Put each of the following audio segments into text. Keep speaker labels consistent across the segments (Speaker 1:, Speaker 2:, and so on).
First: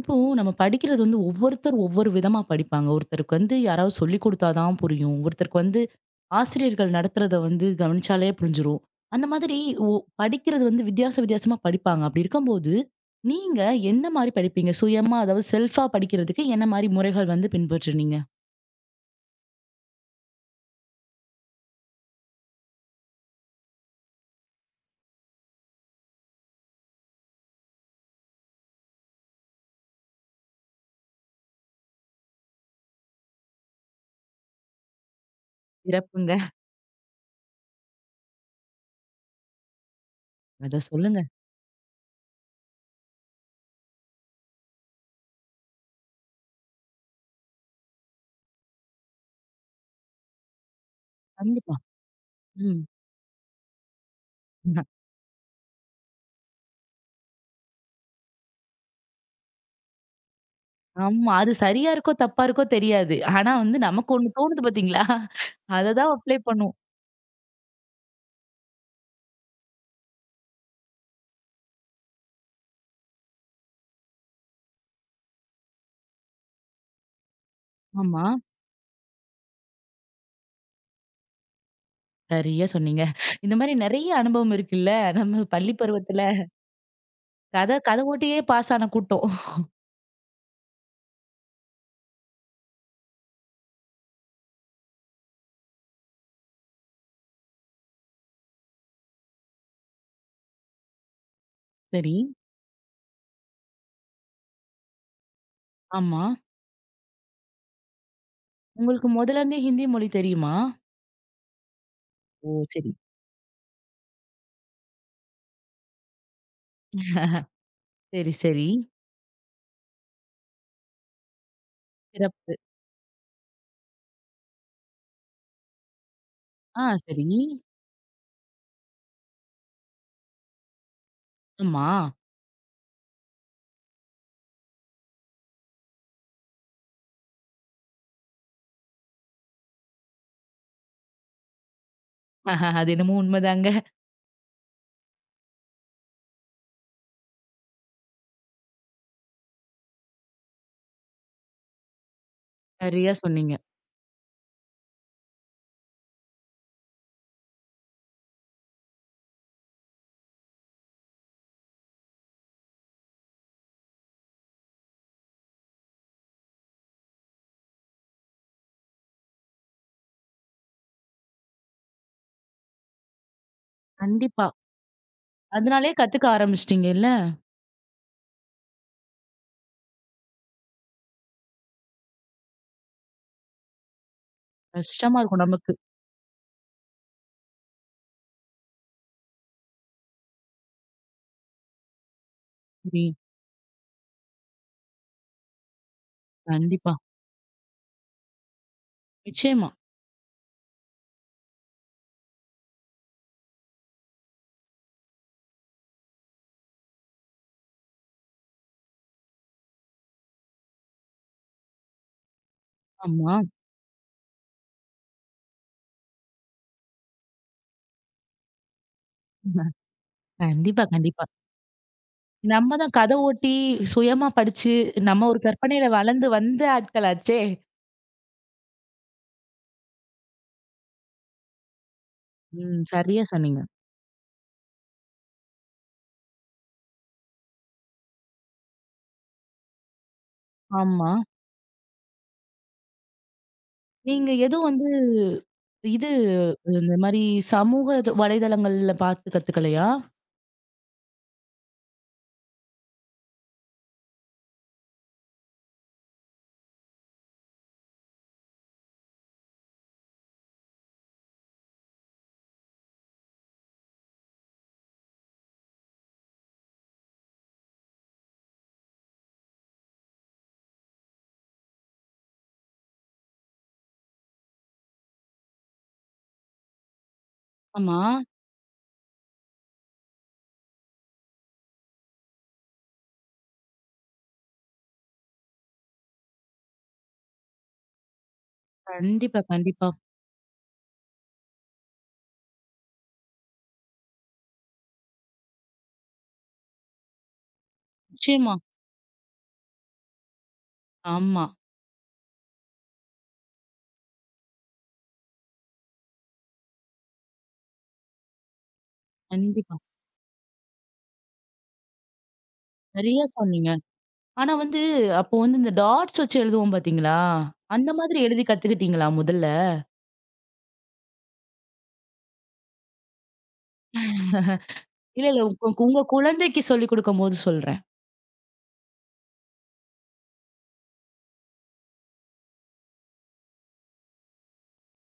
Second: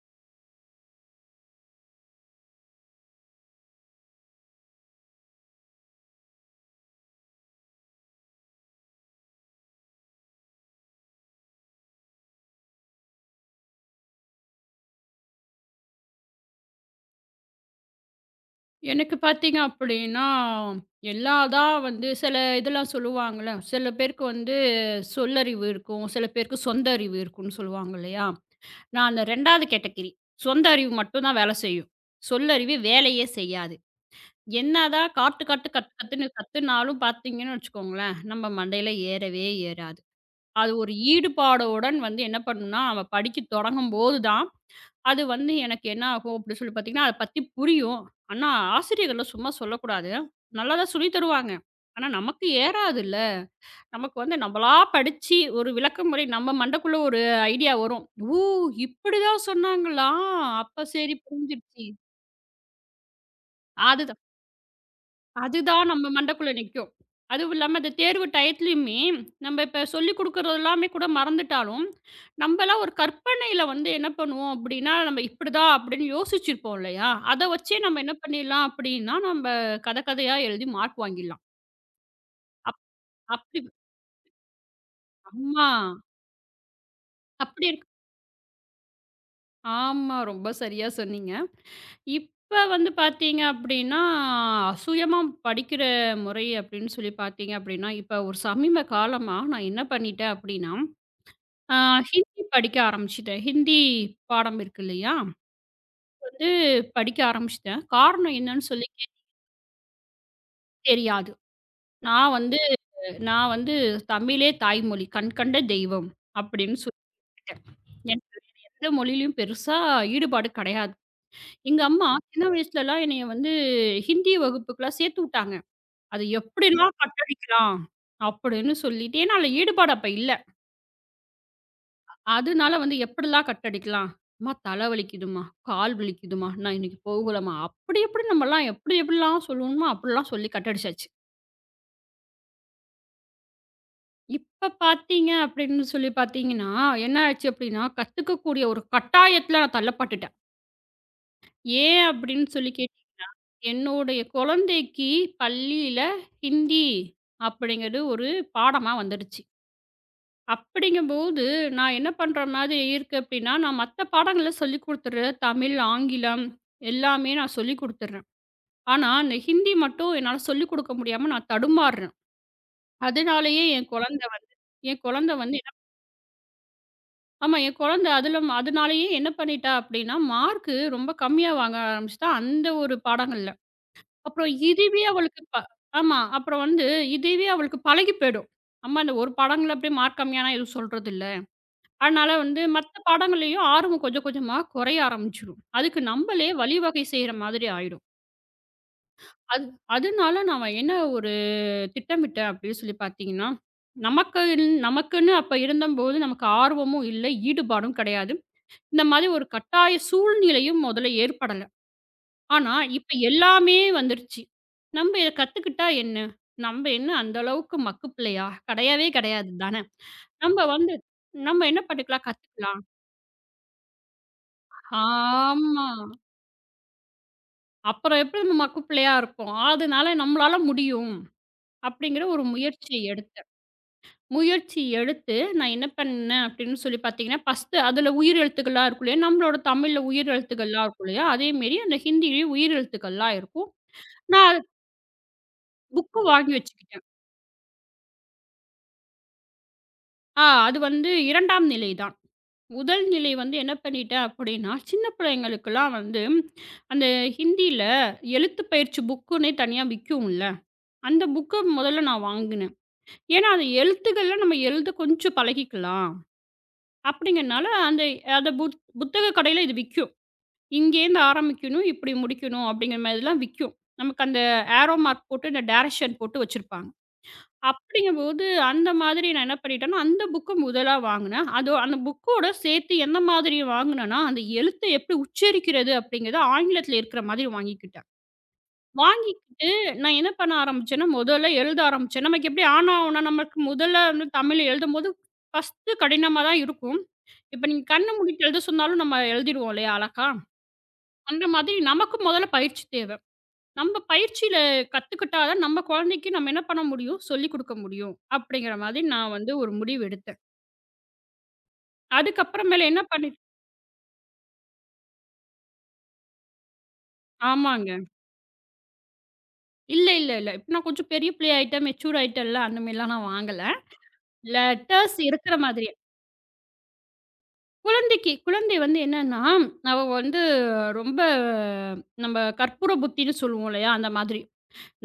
Speaker 1: இப்போ நம்ம படிக்கிறது வந்து ஒவ்வொருத்தர் ஒவ்வொரு விதமா படிப்பாங்க. ஒருத்தருக்கு வந்து யாராவது சொல்லிக் கொடுத்தா தான் புரியும். ஒருத்தருக்கு வந்து ஆசிரியர்கள் நடத்துறத வந்து கவனிச்சாலே புரிஞ்சிரும். அந்த மாதிரி ஒ படிக்கிறது வந்து வித்தியாச வித்தியாசமா படிப்பாங்க. அப்படி இருக்கும்போது, நீங்க என்ன மாரி படிப்பீங்க? சுயமா அதாவது செல்ஃபா படிக்கிறதுக்கு என்ன மாரி முறைகள் வந்து பின்பற்றுனீங்க?
Speaker 2: எனக்கு பார்த்தீங்க அப்படின்னா, எல்லா தான் வந்து சில இதெல்லாம் சொல்லுவாங்கள்ல, சில பேருக்கு வந்து சொல்லறிவு இருக்கும், சில பேருக்கு சொந்த அறிவு இருக்கும்ன்னு சொல்லுவாங்க இல்லையா? நான் அந்த 2வது கேட்டகிரி. சொந்த அறிவு மட்டும் தான் வேலை செய்யும். சொல்லறிவு வேலையே செய்யாது. என்னதான் காட்டு காட்டு கத்து கத்துன்னு
Speaker 1: சிறப்புங்க.
Speaker 2: கத்துனாலும் பார்த்தீங்கன்னு வச்சுக்கோங்களேன், நம்ம மண்டையில ஏறவே ஏறாது. அது
Speaker 1: அத
Speaker 2: ஒரு
Speaker 1: சொல்லுங்க.
Speaker 2: ஈடுபாடுடன் வந்து என்ன பண்ணும்னா, அவன் படிக்க தொடங்கும்போது தான் அது வந்து எனக்கு என்ன ஆகும் அப்படின்னு சொல்லி பார்த்தீங்கன்னா, அத பத்தி புரியும். ஆனா ஆசிரியர்கள்லாம் சும்மா சொல்லக்கூடாது. நல்லா தான் சொல்லி தருவாங்க.
Speaker 1: கண்டிப்பா.
Speaker 2: ஆனா நமக்கு
Speaker 1: ம்.
Speaker 2: ஏறாதுல்ல. நமக்கு வந்து நம்மளா படிச்சு ஒரு விளக்கமுறை நம்ம மண்டைக்குள்ள ஒரு ஐடியா வரும். "ஓ! இப்படிதான் சொன்னாங்களா? அப்ப சரி
Speaker 1: ஆமா. அது
Speaker 2: புரிஞ்சிடுச்சு."
Speaker 1: சரியா இருக்கோ, தப்பா இருக்கோ தெரியாது. ஆனா வந்து
Speaker 2: அது
Speaker 1: நமக்கு ஒண்ணு தோணுது பார்த்தீங்களா? அத
Speaker 2: அதுதான் நம்ம
Speaker 1: தான் அப்ளை
Speaker 2: மண்டைக்குள்ள
Speaker 1: பண்ணுவோம்.
Speaker 2: நிக்கும். அதுவும் இல்லாம அந்த தேர்வு டயத்துலயுமே, நம்ம இப்ப சொல்லிக் குடுக்குறது எல்லாமே கூட மறந்துட்டாலும், நம்பலாம் ஒரு கற்பனையில வந்து என்ன பண்ணுவோம் அப்படின்னா, நம்ம இப்படிதான் அப்படின்னு யோசிச்சிருப்போம் இல்லையா? அத வச்சே நம்ம என்ன
Speaker 1: ஆமா.
Speaker 2: பண்ணிடலாம் அப்படின்னா, நம்ம கதை கதையா எழுதி மார்க் வாங்கிடலாம்.
Speaker 1: சரியா சொன்னீங்க. இந்த
Speaker 2: அப்படி
Speaker 1: மாரி நெறைய அனுபவம் இருக்குல்ல. நம்ம
Speaker 2: ஆமா.
Speaker 1: பள்ளி பருவத்துல
Speaker 2: அப்படி
Speaker 1: கத
Speaker 2: இருக்கு.
Speaker 1: கத ஓட்டியே பாஸ் ஆன கூட்டம்.
Speaker 2: ஆமா. ரொம்ப சரியா சொன்னீங்க. இப்ப வந்து பாத்தீங்க அப்படின்னா, சுயமா படிக்கிற முறை அப்படின்னு சொல்லி பாத்தீங்க அப்படின்னா, இப்ப ஒரு சமீப காலமா நான் என்ன பண்ணிட்டேன் அப்படின்னா ஆ
Speaker 1: சரி.
Speaker 2: ஹிந்தி படிக்க ஆரம்பிச்சுட்டேன். ஹிந்தி பாடம் இருக்கு இல்லையா?
Speaker 1: ஆமா.
Speaker 2: வந்து படிக்க ஆரம்பிச்சுட்டேன். காரணம் என்னன்னு சொல்லி
Speaker 1: உங்களுக்கு மொதல்ல இருந்தே ஹிந்தி மொழி தெரியுமா?
Speaker 2: தெரியாது. நான்
Speaker 1: ஓ!
Speaker 2: வந்து
Speaker 1: சரி.
Speaker 2: நான் வந்து தமிழே தாய்மொழி, கண் கண்ட தெய்வம் அப்படின்னு சொல்லிட்டேன். எனக்கு
Speaker 1: சரி,
Speaker 2: வேற
Speaker 1: சரி.
Speaker 2: எந்த மொழியிலயும் பெருசா ஈடுபாடு கிடையாது. எங்க அம்மா சின்ன
Speaker 1: சிறப்பு.
Speaker 2: வயசுலலாம் என்னைய வந்து ஹிந்தி வகுப்புக்குலாம் சேர்த்து விட்டாங்க. அது
Speaker 1: ஆ
Speaker 2: எப்படிலாம்
Speaker 1: சரி.
Speaker 2: கட்டடிக்கலாம் அப்படின்னு சொல்லிட்டு ஏன்னா அதில ஈடுபாடு அப்ப இல்ல.
Speaker 1: ஆமா.
Speaker 2: அதனால வந்து எப்படிலாம் கட் அடிக்கலாம்? "அம்மா தலை வலிக்குதும்மா, கால் வலிக்குதும்மா, நான் இன்னைக்கு போகலம்மா." அப்படி எப்படி நம்மலாம் எப்படி எப்படிலாம் சொல்லுவோமோ, அப்படிலாம் சொல்லி கட் அடிச்சாச்சு.
Speaker 1: ஆஹா, அது என்னமோ உண்மதாங்க.
Speaker 2: இப்ப பார்த்தீங்க அப்படின்னு சொல்லி பார்த்தீங்கன்னா, என்ன ஆச்சு அப்படின்னா, கத்துக்கக்கூடிய ஒரு கட்டாயத்துல நான் தள்ளப்பட்டுட்டேன். ஏன் அப்படின்னு சொல்லி கேட்டீங்க
Speaker 1: சரியா சொன்னீங்க.
Speaker 2: என்னுடைய குழந்தைக்கு பள்ளியில ஹிந்தி அப்படிங்கிறது ஒரு பாடமா வந்துடுச்சு. அப்படிங்கும்போது, நான் என்ன பண்ற மாதிரி இருக்கு அப்டின்னா, நான் மத்த பாடங்கள சொல்லிக் குடுத்துடுறேன். தமிழ், ஆங்கிலம் எல்லாமே நான் சொல்லிக் குடுத்துடுறேன். ஆனா, இந்த ஹிந்தி மட்டும் என்னால சொல்லிக் குடுக்க முடியாம நான் தடுமாறுறேன். அதனாலேயே என் குழந்தை
Speaker 1: கண்டிப்பா.
Speaker 2: வந்து என் குழந்தை வந்து என்ன
Speaker 1: அதனாலயே கத்துக்க ஆரம்பிச்சுட்டீங்கல்ல.
Speaker 2: ஆமா என் குழந்தை அதில அதனாலேயே என்ன பண்ணிட்டா அப்டின்னா, மார்க்கு ரொம்ப கம்மியா வாங்க ஆரம்பிச்சுட்டா அந்த ஒரு பாடங்கள்ல. அப்புறம் இதுவே
Speaker 1: கஷ்டமா
Speaker 2: அவளுக்கு
Speaker 1: இருக்கும்
Speaker 2: ப
Speaker 1: நமக்கு.
Speaker 2: ஆமா. அப்புறம் வந்து இதுவே அவளுக்கு பழகி போயிடும். அம்மா இந்த ஒரு பாடங்கள்ல அப்டியே மார்க் கம்மியானா எதுவும் சொல்றதில்ல. அதனால வந்து மத்த
Speaker 1: சரி.
Speaker 2: பாடங்கள்லயும் ஆர்வம் கொஞ்சம் கொஞ்சமா குறைய ஆரம்பிச்சுரும். அதுக்கு நம்மளே
Speaker 1: கண்டிப்பா.
Speaker 2: வழிவகை செய்ற மாதிரி ஆயிடும். அது
Speaker 1: நிச்சயமா.
Speaker 2: அதனால நான் என்ன ஒரு திட்டமிட்டேன் அப்படின்னு சொல்லி பார்த்தீங்கன்னா, நமக்கு இல்- நமக்குன்னு அப்ப இருந்தம்போது நமக்கு ஆர்வமும் இல்ல, ஈடுபாடும் கிடையாது. இந்த மாதிரி ஒரு கட்டாய சூழ்நிலையும் முதல்ல ஏற்படல. ஆனா இப்ப
Speaker 1: ஆமா.
Speaker 2: எல்லாமே வந்துருச்சு. நம்ம இத கத்துக்கிட்டா என்ன? நம்ம என்ன அந்த அளவுக்கு மக்கு பிள்ளையா? கிடையவே கிடையாது தானே! நம்ம
Speaker 1: கண்டிப்பா,
Speaker 2: வந்து
Speaker 1: கண்டிப்பா.
Speaker 2: நம்ம என்ன பண்ணிக்கலாம்?
Speaker 1: நம்ம
Speaker 2: கத்துக்கலாம்.
Speaker 1: தான் கத ஓட்டி, சுயமா படிச்சு, நம்ம ஒரு
Speaker 2: ஆமா.
Speaker 1: கற்பனையில வளர்ந்து வந்த ஆட்களாச்சே!
Speaker 2: அப்புறம் எப்படி நமக்கு பிள்ளையா இருக்கும். அதனால நம்மளால முடியும் அப்படிங்கிற ஒரு
Speaker 1: ம்.
Speaker 2: முயற்சி
Speaker 1: சரியா
Speaker 2: எடுத்தேன்.
Speaker 1: சொன்னீங்க.
Speaker 2: முயற்சி எடுத்து நான் என்ன பண்ணேன் அப்படின்னு சொல்லி பார்த்தீங்கன்னா, ஃபர்ஸ்ட்டு அதில உயிர் எழுத்துக்கள்லாம் இருக்கும் இல்லையா? நம்மளோட தமிழ்ல உயிர் எழுத்துக்கள்லாம் இருக்கும்
Speaker 1: ஆமா.
Speaker 2: இல்லையா? அதேமாரி அந்த ஹிந்தியிலேயும் உயிர் எழுத்துக்கள்லாம் இருக்கும்.
Speaker 1: நீங்க
Speaker 2: நான் அது
Speaker 1: எதுவும் வந்து இது
Speaker 2: புக்கு வாங்கி
Speaker 1: இந்த
Speaker 2: வச்சுக்கிட்டேன்.
Speaker 1: மாரி சமூக இது வலைதளங்கள்ல பார்த்து கத்துக்கலையா?
Speaker 2: அது வந்து 2ஆம் நிலை தான். முதல் நிலை வந்து என்ன பண்ணிட்டேன் அப்படின்னா, சின்ன பிள்ளைங்களுக்கெல்லாம் வந்து அந்த ஹிந்தியில எழுத்து பயிற்சி புக்குன்னே தனியா விக்கும்ல. அந்த புக்க முதல்ல நான் வாங்கினேன். ஏன்னா, அந்த எழுத்துக்கள்ல நம்ம எழுத கொஞ்சம் பழகிக்கலாம். அப்படிங்கிறனால, அந்த அந்த புத் புத்தக கடையில இது விக்கும். இங்கேருந்து ஆரம்பிக்கணும், இப்படி முடிக்கணும் அப்படிங்கிற மாதிரிலாம் விக்கும். நமக்கு அந்த ஏரோ மார்க் போட்டு, இந்த டைரக்ஷன் போட்டு வச்சிருப்பாங்க.
Speaker 1: ஆமா.
Speaker 2: அப்படிங்கும்போது, அந்த மாதிரி நான் என்ன பண்ணிட்டேன்னா, அந்த புக்க முதலா வாங்குனேன். அதோ அந்த புக்கோட சேர்த்து எந்த மாதிரி வாங்குனேன்னா, அந்த எழுத்த எப்படி உச்சரிக்கிறது அப்படிங்கிறத ஆங்கிலத்தில இருக்கிற மாதிரி வாங்கிக்கிட்டேன்.
Speaker 1: கண்டிப்பா,
Speaker 2: வாங்கிக்கிட்டு
Speaker 1: கண்டிப்பா.
Speaker 2: நான் என்ன பண்ண ஆரம்பிச்சேன்னா, முதல்ல எழுத ஆரம்பிச்சேன். நமக்கு எப்படி ஆனா, ஊனா நமக்கு முதல்ல வந்து தமிழ் எழுதும்போது ஃபர்ஸ்ட்டு கடினமா தான் இருக்கும். இப்ப நீங்க கண்ண மூடிட்டு
Speaker 1: நிச்சயமா.
Speaker 2: எழுத சொன்னாலும் நம்ம எழுதிருவோம் இல்லையா அழகா? அந்த
Speaker 1: ஆமா.
Speaker 2: மாதிரி நமக்கு முதல்ல பயிற்சி தேவை. நம்ம பயிற்சியில கத்துக்கிட்டா தான் நம்ம குழந்தைக்கு நம்ம என்ன பண்ண முடியும்? சொல்லிக் குடுக்க முடியும். அப்படிங்கிற மாதிரி நான் வந்து ஒரு
Speaker 1: கண்டிப்பா.
Speaker 2: முடிவு எடுத்தேன். அதுக்கப்புறமேல என்ன
Speaker 1: சரியா
Speaker 2: பண்ணி
Speaker 1: சொன்னீங்க. ஆனா வந்து அப்போ வந்து இந்த டாட்ஸ் வச்சு எழுதுவோம் பார்த்தீங்களா? அந்த
Speaker 2: ஆமாங்க.
Speaker 1: மாதிரி எழுதி கத்துக்கிட்டீங்களா முதல்ல?
Speaker 2: இல்ல. இப்ப நான் கொஞ்சம் பெரிய பிள்ளை ஆயிட்டேன், மெச்சூர் ஆயிட்டேன்ல அந்த மாரிலாம் நான் வாங்கல. லெட்டர்ஸ்
Speaker 1: இல்ல, இல்ல
Speaker 2: இருக்கிற
Speaker 1: உங்க
Speaker 2: மாதிரி
Speaker 1: உங்க குழந்தைக்கு சொல்லிக் குடுக்கும்போது சொல்றேன்.
Speaker 2: குழந்தைக்கு குழந்தை வந்து என்னன்னா, அவ வந்து ரொம்ப நம்ம கற்பூர புத்தின்னு சொல்லுவோம் இல்லையா? அந்த மாதிரி.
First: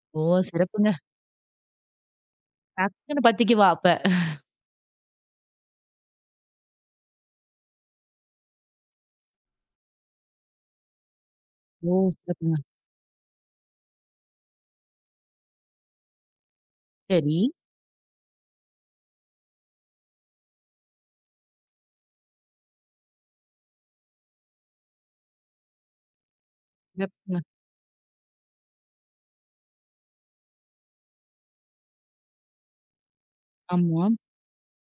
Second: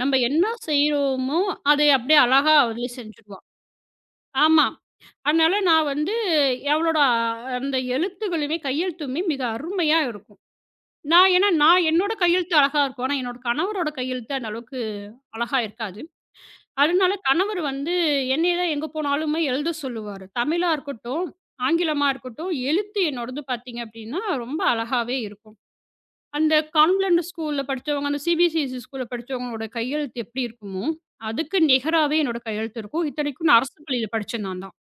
Speaker 2: நம்ம
Speaker 1: ஓ!
Speaker 2: என்ன
Speaker 1: சிறப்புங்க.
Speaker 2: செய்றோமோ, அதை அப்படியே அழகா அவளே
Speaker 1: டக்குன்னு
Speaker 2: செஞ்சுடுவா.
Speaker 1: பத்திக்குவா அப்ப.
Speaker 2: ஆமா. அதனால நான் வந்து அவளோட அந்த எழுத்துகளுமே, கையெழுத்துமே மிக அருமையா இருக்கும். நான் ஏன்னா நான்
Speaker 1: ஓ!
Speaker 2: என்னோட கையெழுத்து
Speaker 1: சிறப்புங்க.
Speaker 2: அழகா இருக்கும். ஆனா என்னோட கணவரோட கையெழுத்து அந்த அளவுக்கு அழகா இருக்காது. அதனால
Speaker 1: சரி.
Speaker 2: கணவர் வந்து என்னைய தான் எங்க போனாலுமே எழுத சொல்லுவாரு. தமிழா இருக்கட்டும், ஆங்கிலமா இருக்கட்டும், எழுத்து என்னோடது பார்த்தீங்க அப்படின்னா, ரொம்ப அழகாவே இருக்கும். அந்த கான்வென்ட்
Speaker 1: சிறப்புங்க.
Speaker 2: ஸ்கூல்ல படிச்சவங்க, அந்த சிபிசிஎஸ்சி ஸ்கூல்ல படிச்சவங்களோட கையெழுத்து எப்படி இருக்குமோ, அதுக்கு நிகராவே என்னோட கையெழுத்து இருக்கும். இத்தனைக்கும் நான் அரசு
Speaker 1: ஆமா.
Speaker 2: பள்ளியில படிச்சேன் நான் தான்.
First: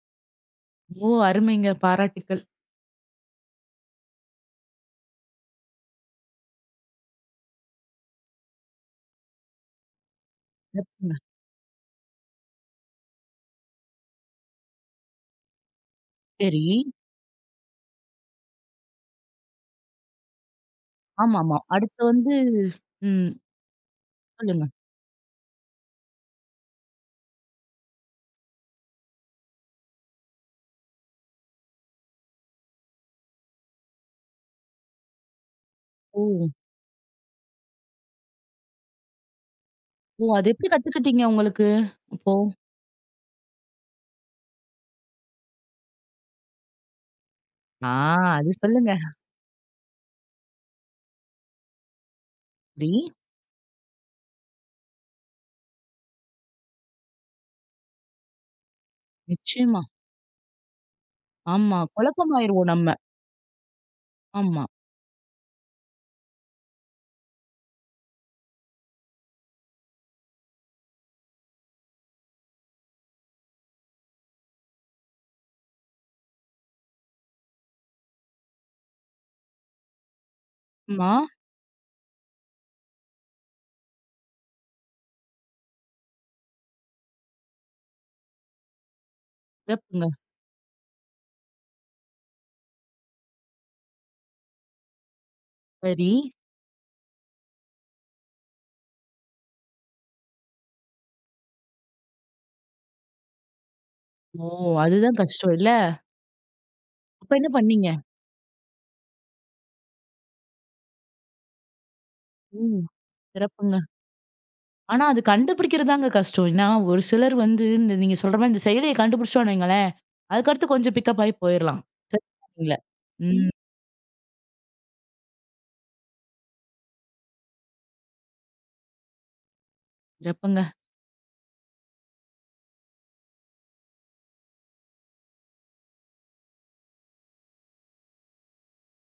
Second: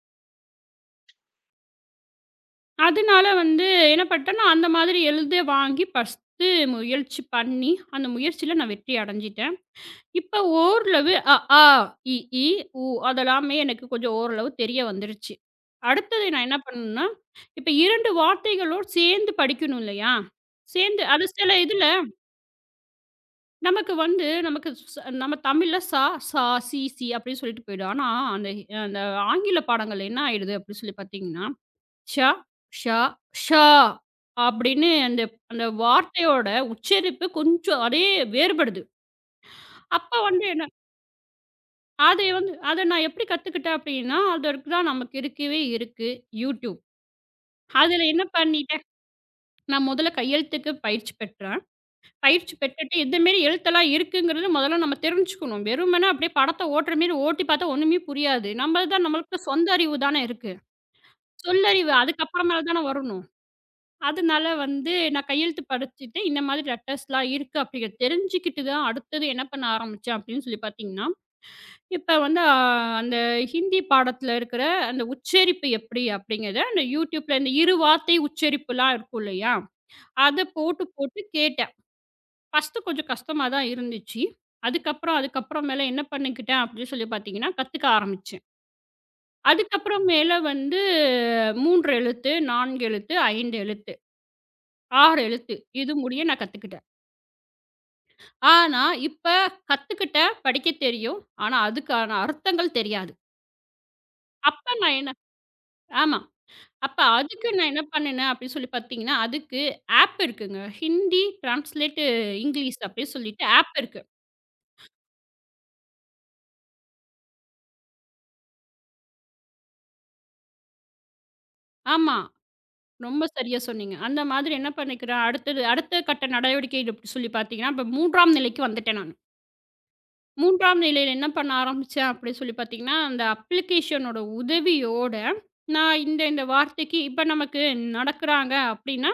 Speaker 1: ஓ! அருமைங்க. பாராட்டுக்கள்.
Speaker 2: அதனால வந்து என்ன பண்ணிட்டேன், நான் அந்த மாதிரி எழுத வாங்கி ஃபர்ஸ்ட்டு முயற்சி பண்ணி, அந்த முயற்சியில நான் வெற்றி அடைஞ்சிட்டேன். இப்ப ஓரளவு
Speaker 1: சிறப்புங்க.
Speaker 2: அ, ஆ, இ, ஈ, உ அதெல்லாமே எனக்கு கொஞ்சம் ஓரளவு தெரிய வந்துருச்சு. அடுத்தது நான் என்ன
Speaker 1: சரி.
Speaker 2: பண்ணணும்னா, இப்ப 2 வார்த்தைகளோட சேர்ந்து படிக்கணும் இல்லையா? சேர்ந்து அது சில
Speaker 1: ஆமாமா.
Speaker 2: இதுல
Speaker 1: அடுத்து வந்து ம்.
Speaker 2: நமக்கு வந்து
Speaker 1: சொல்லுங்க.
Speaker 2: நமக்கு ஸ் நம்ம தமிழ்ல சா, சி, சி அப்படின்னு சொல்லிட்டு போயிடும். ஆனா அந்த அந்த ஆங்கில பாடங்கள் என்ன ஆயிடுது அப்படின்னு சொல்லி பார்த்தீங்கன்னா, ஷ, ஷ, ஷா அப்படின்னு அந்த அந்த
Speaker 1: ஓ!
Speaker 2: வார்த்தையோட உச்சரிப்பு கொஞ்சம் அதே வேறுபடுது. அப்ப
Speaker 1: ஓ!
Speaker 2: வந்து
Speaker 1: அது
Speaker 2: என்ன
Speaker 1: எப்படி கத்துக்கிட்டீங்க உங்களுக்கு?
Speaker 2: அது
Speaker 1: அப்போ?
Speaker 2: வந்து அத நான் எப்படி கத்துக்கிட்டேன் அப்படின்னா, அதற்கு தான் நமக்கு இருக்கவே இருக்கு யூடியூப்.
Speaker 1: ஆ,
Speaker 2: அதுல என்ன
Speaker 1: அது
Speaker 2: பண்ணிட்டேன்,
Speaker 1: சொல்லுங்க.
Speaker 2: நான் முதல்ல கையெழுத்துக்கு பயிற்சி பெற்றேன். பயிற்சி
Speaker 1: சரி.
Speaker 2: பெற்றுட்டு இந்த மாரி எழுத்தெல்லாம் இருக்குங்கிறது முதல்ல நம்ம தெரிஞ்சுக்கணும். வெறுமனே அப்படியே படத்த ஓட்டுற மாரி ஓட்டி பார்த்தா ஒண்ணுமே புரியாது. நம்மது தான் நம்மளுக்கு சொந்த
Speaker 1: நிச்சயமா.
Speaker 2: அறிவு தானே இருக்கு.
Speaker 1: ஆமா.
Speaker 2: சொல்லறிவு அதுக்கப்புறமேல
Speaker 1: குழப்பமாயிருவோம்
Speaker 2: தானே
Speaker 1: நம்ம.
Speaker 2: வரணும். அதனால
Speaker 1: ஆமா.
Speaker 2: வந்து நான் கையெழுத்து படிச்சுட்டு இந்த மாதிரி லெட்டர்ஸ்லாம் இருக்கு அப்படிங்கிறத தெரிஞ்சுக்கிட்டு தான் அடுத்தது என்ன பண்ண ஆரம்பிச்சேன் அப்படின்னு சொல்லி பார்த்தீங்கன்னா இப்ப வந்து அ அந்த ஹிந்தி பாடத்துல இருக்கிற அந்த உச்சரிப்பு எப்படி அப்படிங்கிறத, அந்த YouTubeல இந்த இரு வார்த்தை உச்சரிப்புலாம் இருக்கும் இல்லையா? அத போட்டு
Speaker 1: ஆமா.
Speaker 2: போட்டு கேட்டேன். ஃபர்ஸ்ட்டு கொஞ்சம் கஷ்டமா தான் இருந்துச்சு. அதுக்கப்புறம் அதுக்கப்புறம் மேல என்ன பண்ணிக்கிட்டேன் அப்படின்னு சொல்லி பார்த்தீங்கன்னா, கத்துக்க ஆரம்பிச்சேன். அதுக்கப்புறம்
Speaker 1: சிறப்புங்க.
Speaker 2: மேல வந்து 3 எழுத்து, 4 எழுத்து, 5 எழுத்து, 6 எழுத்து இது
Speaker 1: சரி.
Speaker 2: முடிய நான் கத்துக்கிட்டேன். ஆனா, இப்ப கத்துக்கிட்டேன், படிக்க தெரியும். ஆனா, அதுக்கான அர்த்தங்கள் தெரியாது.
Speaker 1: ஓ!
Speaker 2: அப்ப நான் என்ன
Speaker 1: அதுதான் கஷ்டம் இல்ல?
Speaker 2: ஆமா. அப்ப
Speaker 1: அப்ப
Speaker 2: அதுக்கு
Speaker 1: என்ன
Speaker 2: நான் என்ன
Speaker 1: பண்ணீங்க?
Speaker 2: பண்ணுனேன் அப்படின்னு சொல்லி பார்த்தீங்கன்னா, அதுக்கு ஆப் இருக்குங்க. ஹிந்தி ட்ரான்ஸ்லேட்டு இங்கிலீஷ்
Speaker 1: ம்.
Speaker 2: அப்படின்னு சொல்லிட்டு ஆப்
Speaker 1: சிறப்புங்க.
Speaker 2: இருக்கு.
Speaker 1: ஆனா அது கண்டுபிடிக்கிறது தாங்க கஷ்டம். ஏன்னா, ஒரு சிலர் வந்து இந்த நீங்க சொல்ற மாரி இந்த செயலிய கண்டுபிடிச்சிட்டோம்னு வைங்களேன், அதுக்கடுத்து கொஞ்சம் பிக்கப் ஆயி போயிரலாம்.
Speaker 2: ஆமா.
Speaker 1: சரியா சொன்னீங்க.
Speaker 2: ரொம்ப
Speaker 1: ம்.
Speaker 2: சரியா சொன்னீங்க. அந்த மாதிரி என்ன பண்ணிக்கிறேன், அடுத்தது அடுத்த கட்ட நடவடிக்கை எப்படி சொல்லி பார்த்தீங்கன்னா, இப்ப 3ஆம் நிலைக்கு வந்துட்டேன் நான்.
Speaker 1: சிறப்புங்க,
Speaker 2: 3ஆம் நிலையில என்ன பண்ண ஆரம்பிச்சேன் அப்படின்னு சொல்லி பார்த்தீங்கன்னா, அந்த அப்ளிகேஷனோட உதவியோட, நான் இந்த இந்த வார்த்தைக்கு இப்ப நமக்கு நடக்குறாங்க அப்படின்னா,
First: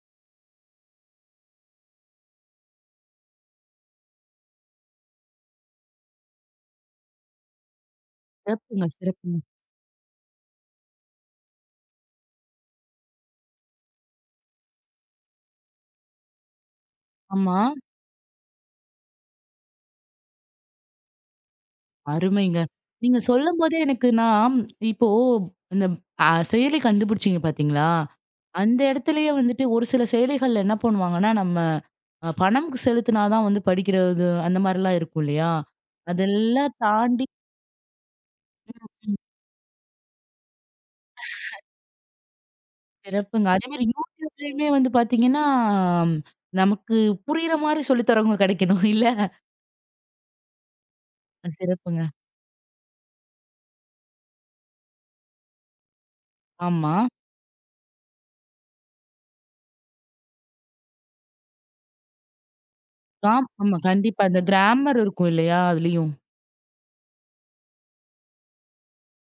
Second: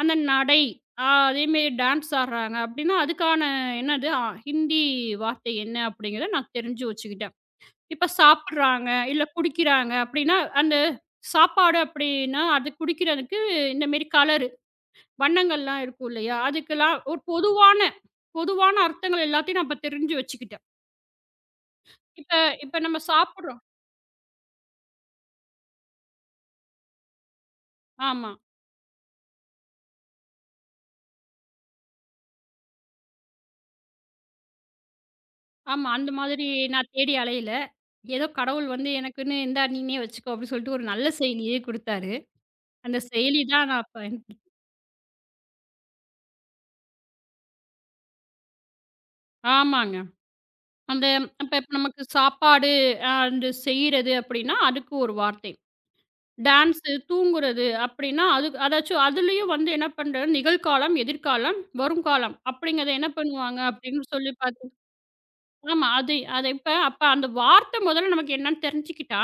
Speaker 2: அந்த நடை, அ அதேமாரி டான்ஸ் ஆடுறாங்க அப்படின்னா, அதுக்கான என்னது அ ஹிந்தி வார்த்தை என்ன அப்படிங்கிறத நான் தெரிஞ்சு வச்சுக்கிட்டேன். இப்ப
Speaker 1: சிறப்புங்க,
Speaker 2: சாப்பிடுறாங்க, இல்ல
Speaker 1: சிறப்புங்க.
Speaker 2: குடிக்கிறாங்க அப்படின்னா, அந்த சாப்பாடு அப்படின்னா, அது குடிக்கிறதுக்கு இந்த மாரி கலரு, வண்ணங்கள்லாம் இருக்கும் இல்லையா? அதுக்கெல்லாம் ஒரு
Speaker 1: ஆமா.
Speaker 2: பொதுவான பொதுவான அர்த்தங்கள் எல்லாத்தையும் நான் இப்ப தெரிஞ்சு வச்சுக்கிட்டேன். இப்ப
Speaker 1: அருமைங்க.
Speaker 2: இப்ப நம்ம
Speaker 1: நீங்க
Speaker 2: சாப்பிடுறோம்.
Speaker 1: சொல்லும்போதே எனக்கு நான் இப்போ இந்த செயலி கண்டுபிடிச்சீங்க பார்த்தீங்களா?
Speaker 2: ஆமா,
Speaker 1: அந்த இடத்துலயே வந்துட்டு ஒரு சில செயலிகள்ல என்ன பண்ணுவாங்கன்னா, நம்ம பணம் செலுத்தினா தான் வந்து படிக்கிறது அந்த மாரிலாம் இருக்கும் இல்லையா?
Speaker 2: ஆமா. அந்த மாதிரி
Speaker 1: அதெல்லாம்
Speaker 2: நான் தேடி
Speaker 1: தாண்டி
Speaker 2: அலையல. ஏதோ கடவுள் வந்து
Speaker 1: ம்
Speaker 2: எனக்குன்னு "இந்தா நீனே வச்சுக்கோ" அப்படின்னு சொல்லிட்டு ஒரு நல்ல செயலியே குடுத்தாரு. அந்த செயலி
Speaker 1: சிறப்புங்க.
Speaker 2: தான்
Speaker 1: அதேமாரி
Speaker 2: நான் பயன்படுத்
Speaker 1: YouTubeலயுமே வந்து பார்த்தீங்கன்னா, நமக்கு புரியிற மாரி சொல்லி தரவங்க கிடைக்கணும் இல்ல?
Speaker 2: ஆமாங்க. அந்த அப்ப இப்ப
Speaker 1: சிறப்புங்க.
Speaker 2: நமக்கு சாப்பாடு அ அந்த செய்றது அப்படின்னா, அதுக்கு ஒரு வார்த்தை. டான்ஸு,
Speaker 1: ஆமா.
Speaker 2: தூங்குறது அப்படின்னா, அதுக்கு அதாச்சும் அதுலயும் வந்து என்ன பண்றது, நிகழ்காலம், எதிர்காலம், வருங்காலம் அப்படிங்கிறத என்ன பண்ணுவாங்க
Speaker 1: ஆமா.
Speaker 2: அப்படின்னு
Speaker 1: கண்டிப்பா.
Speaker 2: சொல்லி
Speaker 1: இந்த
Speaker 2: பாத்
Speaker 1: கிராமர் இருக்கும் இல்லையா?
Speaker 2: ஆமா.
Speaker 1: அதுலயும்.
Speaker 2: அது அது இப்ப அப்ப அந்த வார்த்தை முதல்ல நமக்கு என்னன்னு தெரிஞ்சுக்கிட்டா,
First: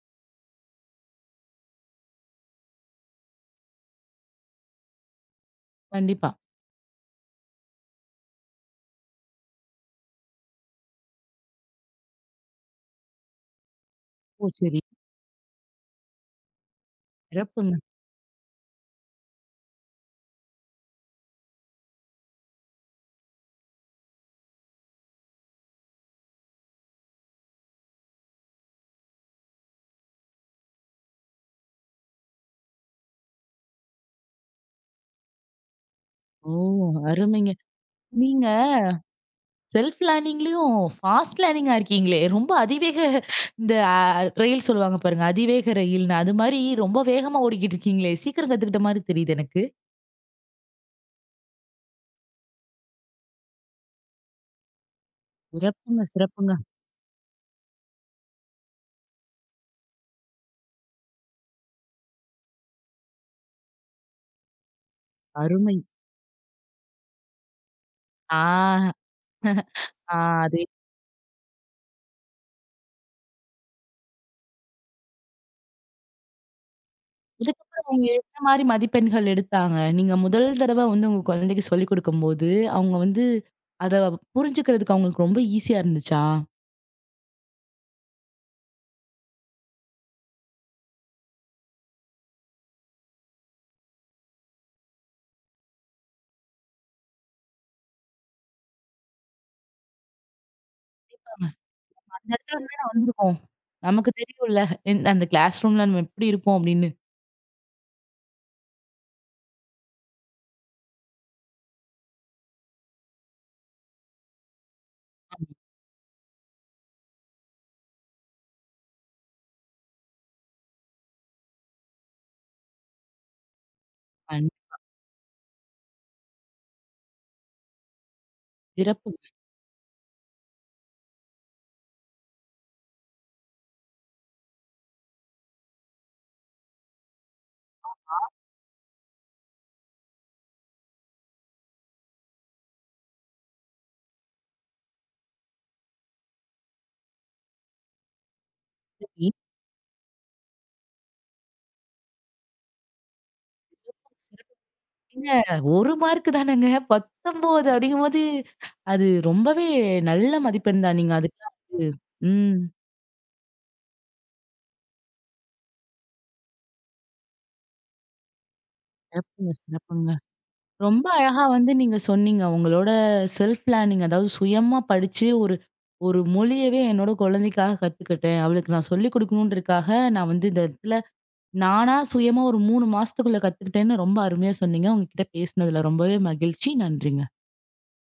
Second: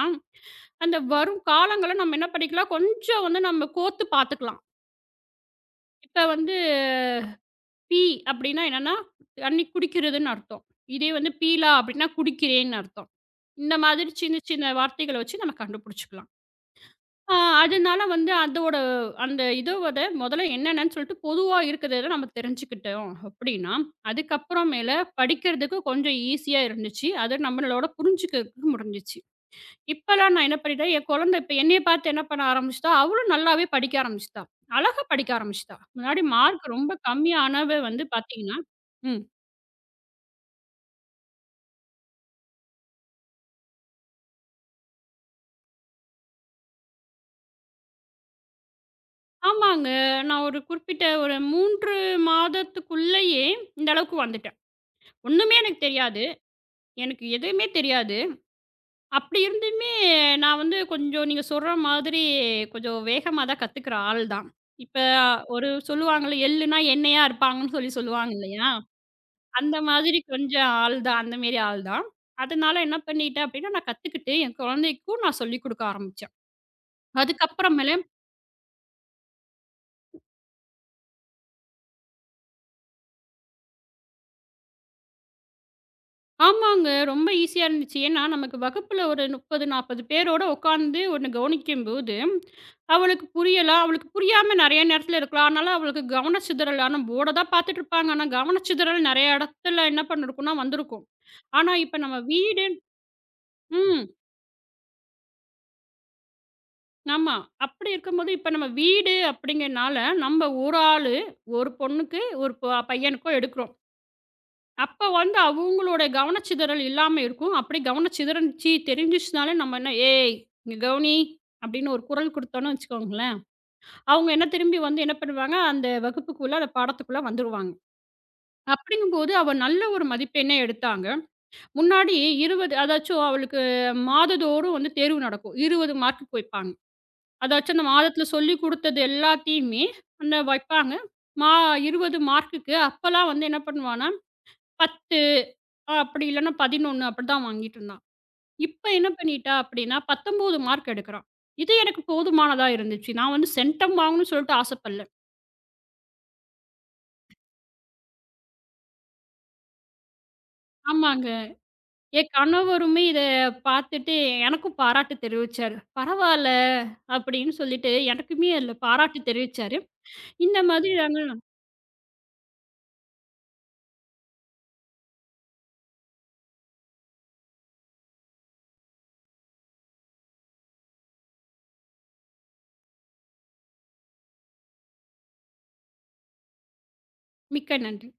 Speaker 2: அந்த வரும் காலங்கள நம்ம என்ன பண்ணிக்கலாம், கொஞ்சம் வந்து நம்ம கோர்த்து பார்த்துக்கலாம். இப்ப
Speaker 1: கண்டிப்பா.
Speaker 2: வந்து பீ அப்டின்னா என்னன்னா, தண்ணி குடிக்கிறதுன்னு அர்த்தம். இதே வந்து பீலா அப்டின்னா குடிக்கிறேன்னு அர்த்தம். இந்த மாதிரி சின்ன
Speaker 1: ஓ!
Speaker 2: சின்ன
Speaker 1: சரி.
Speaker 2: வார்த்தைகள வச்சு நம்ம கண்டுபிடிச்சுக்கலாம். ஆ
Speaker 1: சிறப்புங்க.
Speaker 2: அதனால வந்து அதோட அந்த இதோட முதல்ல என்னென்னன்னு சொல்லிட்டு பொதுவா இருக்கிறத நம்ம தெரிஞ்சுக்கிட்டோம் அப்படின்னா, அதுக்கப்புறமேல படிக்கிறதுக்கு கொஞ்சம் ஈஸியா இருந்துச்சு. அது நம்மளோட புரிஞ்சுக்கிறதுக்கு முடிஞ்சுச்சு. இப்பலாம் நான் என்ன பண்ணிட்டேன், என் குழந்தை இப்ப என்னைய பார்த்து என்ன பண்ண ஆரம்பிச்சுட்டா, அவளும் நல்லாவே படிக்க ஆரம்பிச்சுட்டா. அழகா படிக்க ஆரம்பிச்சுட்டா. முன்னாடி
Speaker 1: ஓ!
Speaker 2: மார்க் ரொம்ப
Speaker 1: அருமைங்க.
Speaker 2: கம்மியானவ வந்து
Speaker 1: நீங்க
Speaker 2: பார்த்தீங்கன்னா ம்.
Speaker 1: செல்ஃப் லேர்னிங்லயும் ஃபாஸ்ட் லேர்னிங்கா இருக்கீங்களே! ரொம்ப அதிவேக இந்த ரயில் சொல்லுவாங்க பாருங்க. அதிவேக ரயில்னு அது மாரி ரொம்ப வேகமா ஓடிக்கிட்டு இருக்கீங்களே! சீக்கிரம் கத்துக்கிட்ட மாரி தெரியுது எனக்கு.
Speaker 2: ஆமாங்க. நான் ஒரு குறிப்பிட்ட ஒரு 3 மாதத்துக்குள்ளயே இந்த அளவுக்கு வந்துட்டேன். ஒண்ணுமே எனக்கு
Speaker 1: சிறப்புங்க,
Speaker 2: தெரியாது.
Speaker 1: சிறப்புங்க.
Speaker 2: எனக்கு எதுவுமே தெரியாது. அப்படி இருந்துமே, நான் வந்து கொஞ்சம் நீங்க சொல்ற மாதிரி கொஞ்சம் வேகமா தான் கத்துக்கிற ஆள் தான். இப்ப ஒரு
Speaker 1: அருமை.
Speaker 2: சொல்லுவாங்கல்ல, எள்ளுன்னா எண்ணெயா இருப்பாங்கன்னு சொல்லி சொல்லுவாங்க இல்லையா?
Speaker 1: ஆ,
Speaker 2: அந்த
Speaker 1: ஆ
Speaker 2: மாதிரி
Speaker 1: அது.
Speaker 2: கொஞ்சம் ஆள் தான். அந்த மாரி ஆள் தான். அதனால என்ன பண்ணிட்டேன் அப்படின்னா, நான் கத்துக்கிட்டு என் குழந்தைக்கும் நான் சொல்லிக் குடுக்க ஆரம்பிச்சேன்.
Speaker 1: இதுக்கப்புறம்
Speaker 2: அதுக்கப்புறமேல
Speaker 1: அவங்க என்ன மாரி மதிப்பெண்கள் எடுத்தாங்க? நீங்க முதல் தடவ வந்து உங்க குழந்தைக்கு சொல்லிக் குடுக்கும்போது, அவங்க வந்து அத புரிஞ்சுக்கிறதுக்கு அவங்களுக்கு ரொம்ப ஈஸியா இருந்துச்சா?
Speaker 2: ஆமாங்க. ரொம்ப ஈஸியா இருந்துச்சு. ஏன்னா, நமக்கு வகுப்புல ஒரு 30, 40 பேரோட உட்காந்து ஒண்ணு கவனிக்கும்போது, அவளுக்கு புரியலாம். அவளுக்கு புரியாம நெறைய நேரத்துல இருக்கலாம். அதனால அவளுக்கு கவனச்சிதறல் ஆனா போர்ட தான் பார்த்துட்டு இருப்பாங்க. ஆனா கவனச்சிதறல் நெறைய இடத்துல என்ன பண்ணிருக்கும்னா வந்திருக்கும். ஆனா இப்ப நம்ம
Speaker 1: அந்த இடத்துல
Speaker 2: வீடு
Speaker 1: இருந்து தான வந்திருக்கோம்.
Speaker 2: ம்.
Speaker 1: நமக்கு தெரியும்ல. என் அந்த கிளாஸ் ரூம்ல நம்ம எப்படி இருப்போம் அப்படின்னு.
Speaker 2: ஆமா. அப்படி இருக்கும்போது இப்ப நம்ம வீடு அப்படிங்கிறனால, நம்ம ஒரு ஆளு, ஒரு பொண்ணுக்கு, ஒரு ப பையனுக்கோ எடுக்கிறோம். அப்ப வந்து அவங்களோட கவனச்சிதறல் இல்லாம இருக்கும். அப்படி கவனச்சிதறல் சி தெரிஞ்சுச்சுனாலே நம்ம என்ன, "ஏய் இங்க கவனி" அப்படின்னு ஒரு குரல் குடுத்தோம்ன்னு வச்சுக்கோங்களேன், அவங்க என்ன
Speaker 1: கண்
Speaker 2: திரும்பி வந்து என்ன பண்ணுவாங்க, அந்த வகுப்புக்குள்ள, அந்த பாடத்துக்குள்ள வந்துருவாங்க.
Speaker 1: சிறப்பு.
Speaker 2: அப்படிங்கும்போது அவ நல்ல ஒரு மதிப்பெண்ணே எடுத்தாங்க. முன்னாடி 20 அதாச்சும் அவளுக்கு மாதந்தோறும் வந்து தேர்வு நடக்கும். 20 மார்க்குக்கு வைப்பாங்க. அதாச்சும் அந்த மாதத்துல சொல்லிக் குடுத்தது எல்லாத்தையுமே அந்த வைப்பாங்க. மா 20 மார்க்குக்கு அப்பலாம் வந்து என்ன பண்ணுவான்னா, 10 ஆ அப்படி இல்லன்னா 11 அப்படிதான் வாங்கிட்டு இருந்தான். இப்ப என்ன
Speaker 1: சரி.
Speaker 2: பண்ணிட்டா அப்படின்னா 19 மார்க் எடுக்குறான். இது எனக்கு போதுமானதா இருந்துச்சு. நான் வந்து சென்டம் வாங்கணும்னு சொல்லிட்டு ஆசைப்படல.
Speaker 1: ஏங்க 1 மார்க்கு தானங்க. 19 அப்படிங்கும்போது, அது ரொம்பவே நல்ல மதிப்பெண் தான். நீங்க
Speaker 2: ஆமாங்க.
Speaker 1: அதுக்கெல்லாம் வந்து
Speaker 2: என்
Speaker 1: ம்.
Speaker 2: கணவருமே இத பார்த்துட்டு எனக்கும் பாராட்டு தெரிவிச்சாரு. பரவால்ல அப்படின்னு சொல்லிட்டு எனக்குமே அதுல பாராட்டு
Speaker 1: சிறப்புங்க,
Speaker 2: தெரிவிச்சாரு.
Speaker 1: சிறப்புங்க.
Speaker 2: இந்த மாதிரி
Speaker 1: ரொம்ப
Speaker 2: நாங்க
Speaker 1: அழகா வந்து நீங்க சொன்னீங்க. உங்களோட செல்ஃப் பிளானிங் அதாவது சுயமா படிச்சு ஒரு ஒரு மொழியவே என்னோட குழந்தைக்காக கத்துக்கிட்டேன். அவளுக்கு நான் சொல்லிக் குடுக்கணுன்றதுக்காக நான் வந்து இந்த இடத்துல நானா சுயமா ஒரு 3 மாசத்துக்குள்ள கத்துக்கிட்டேன்னு ரொம்ப அருமையா சொன்னீங்க. உங்ககிட்ட பேசினதுல ரொம்பவே மகிழ்ச்சி. நன்றிங்க.
Speaker 2: மிக்க நன்றி.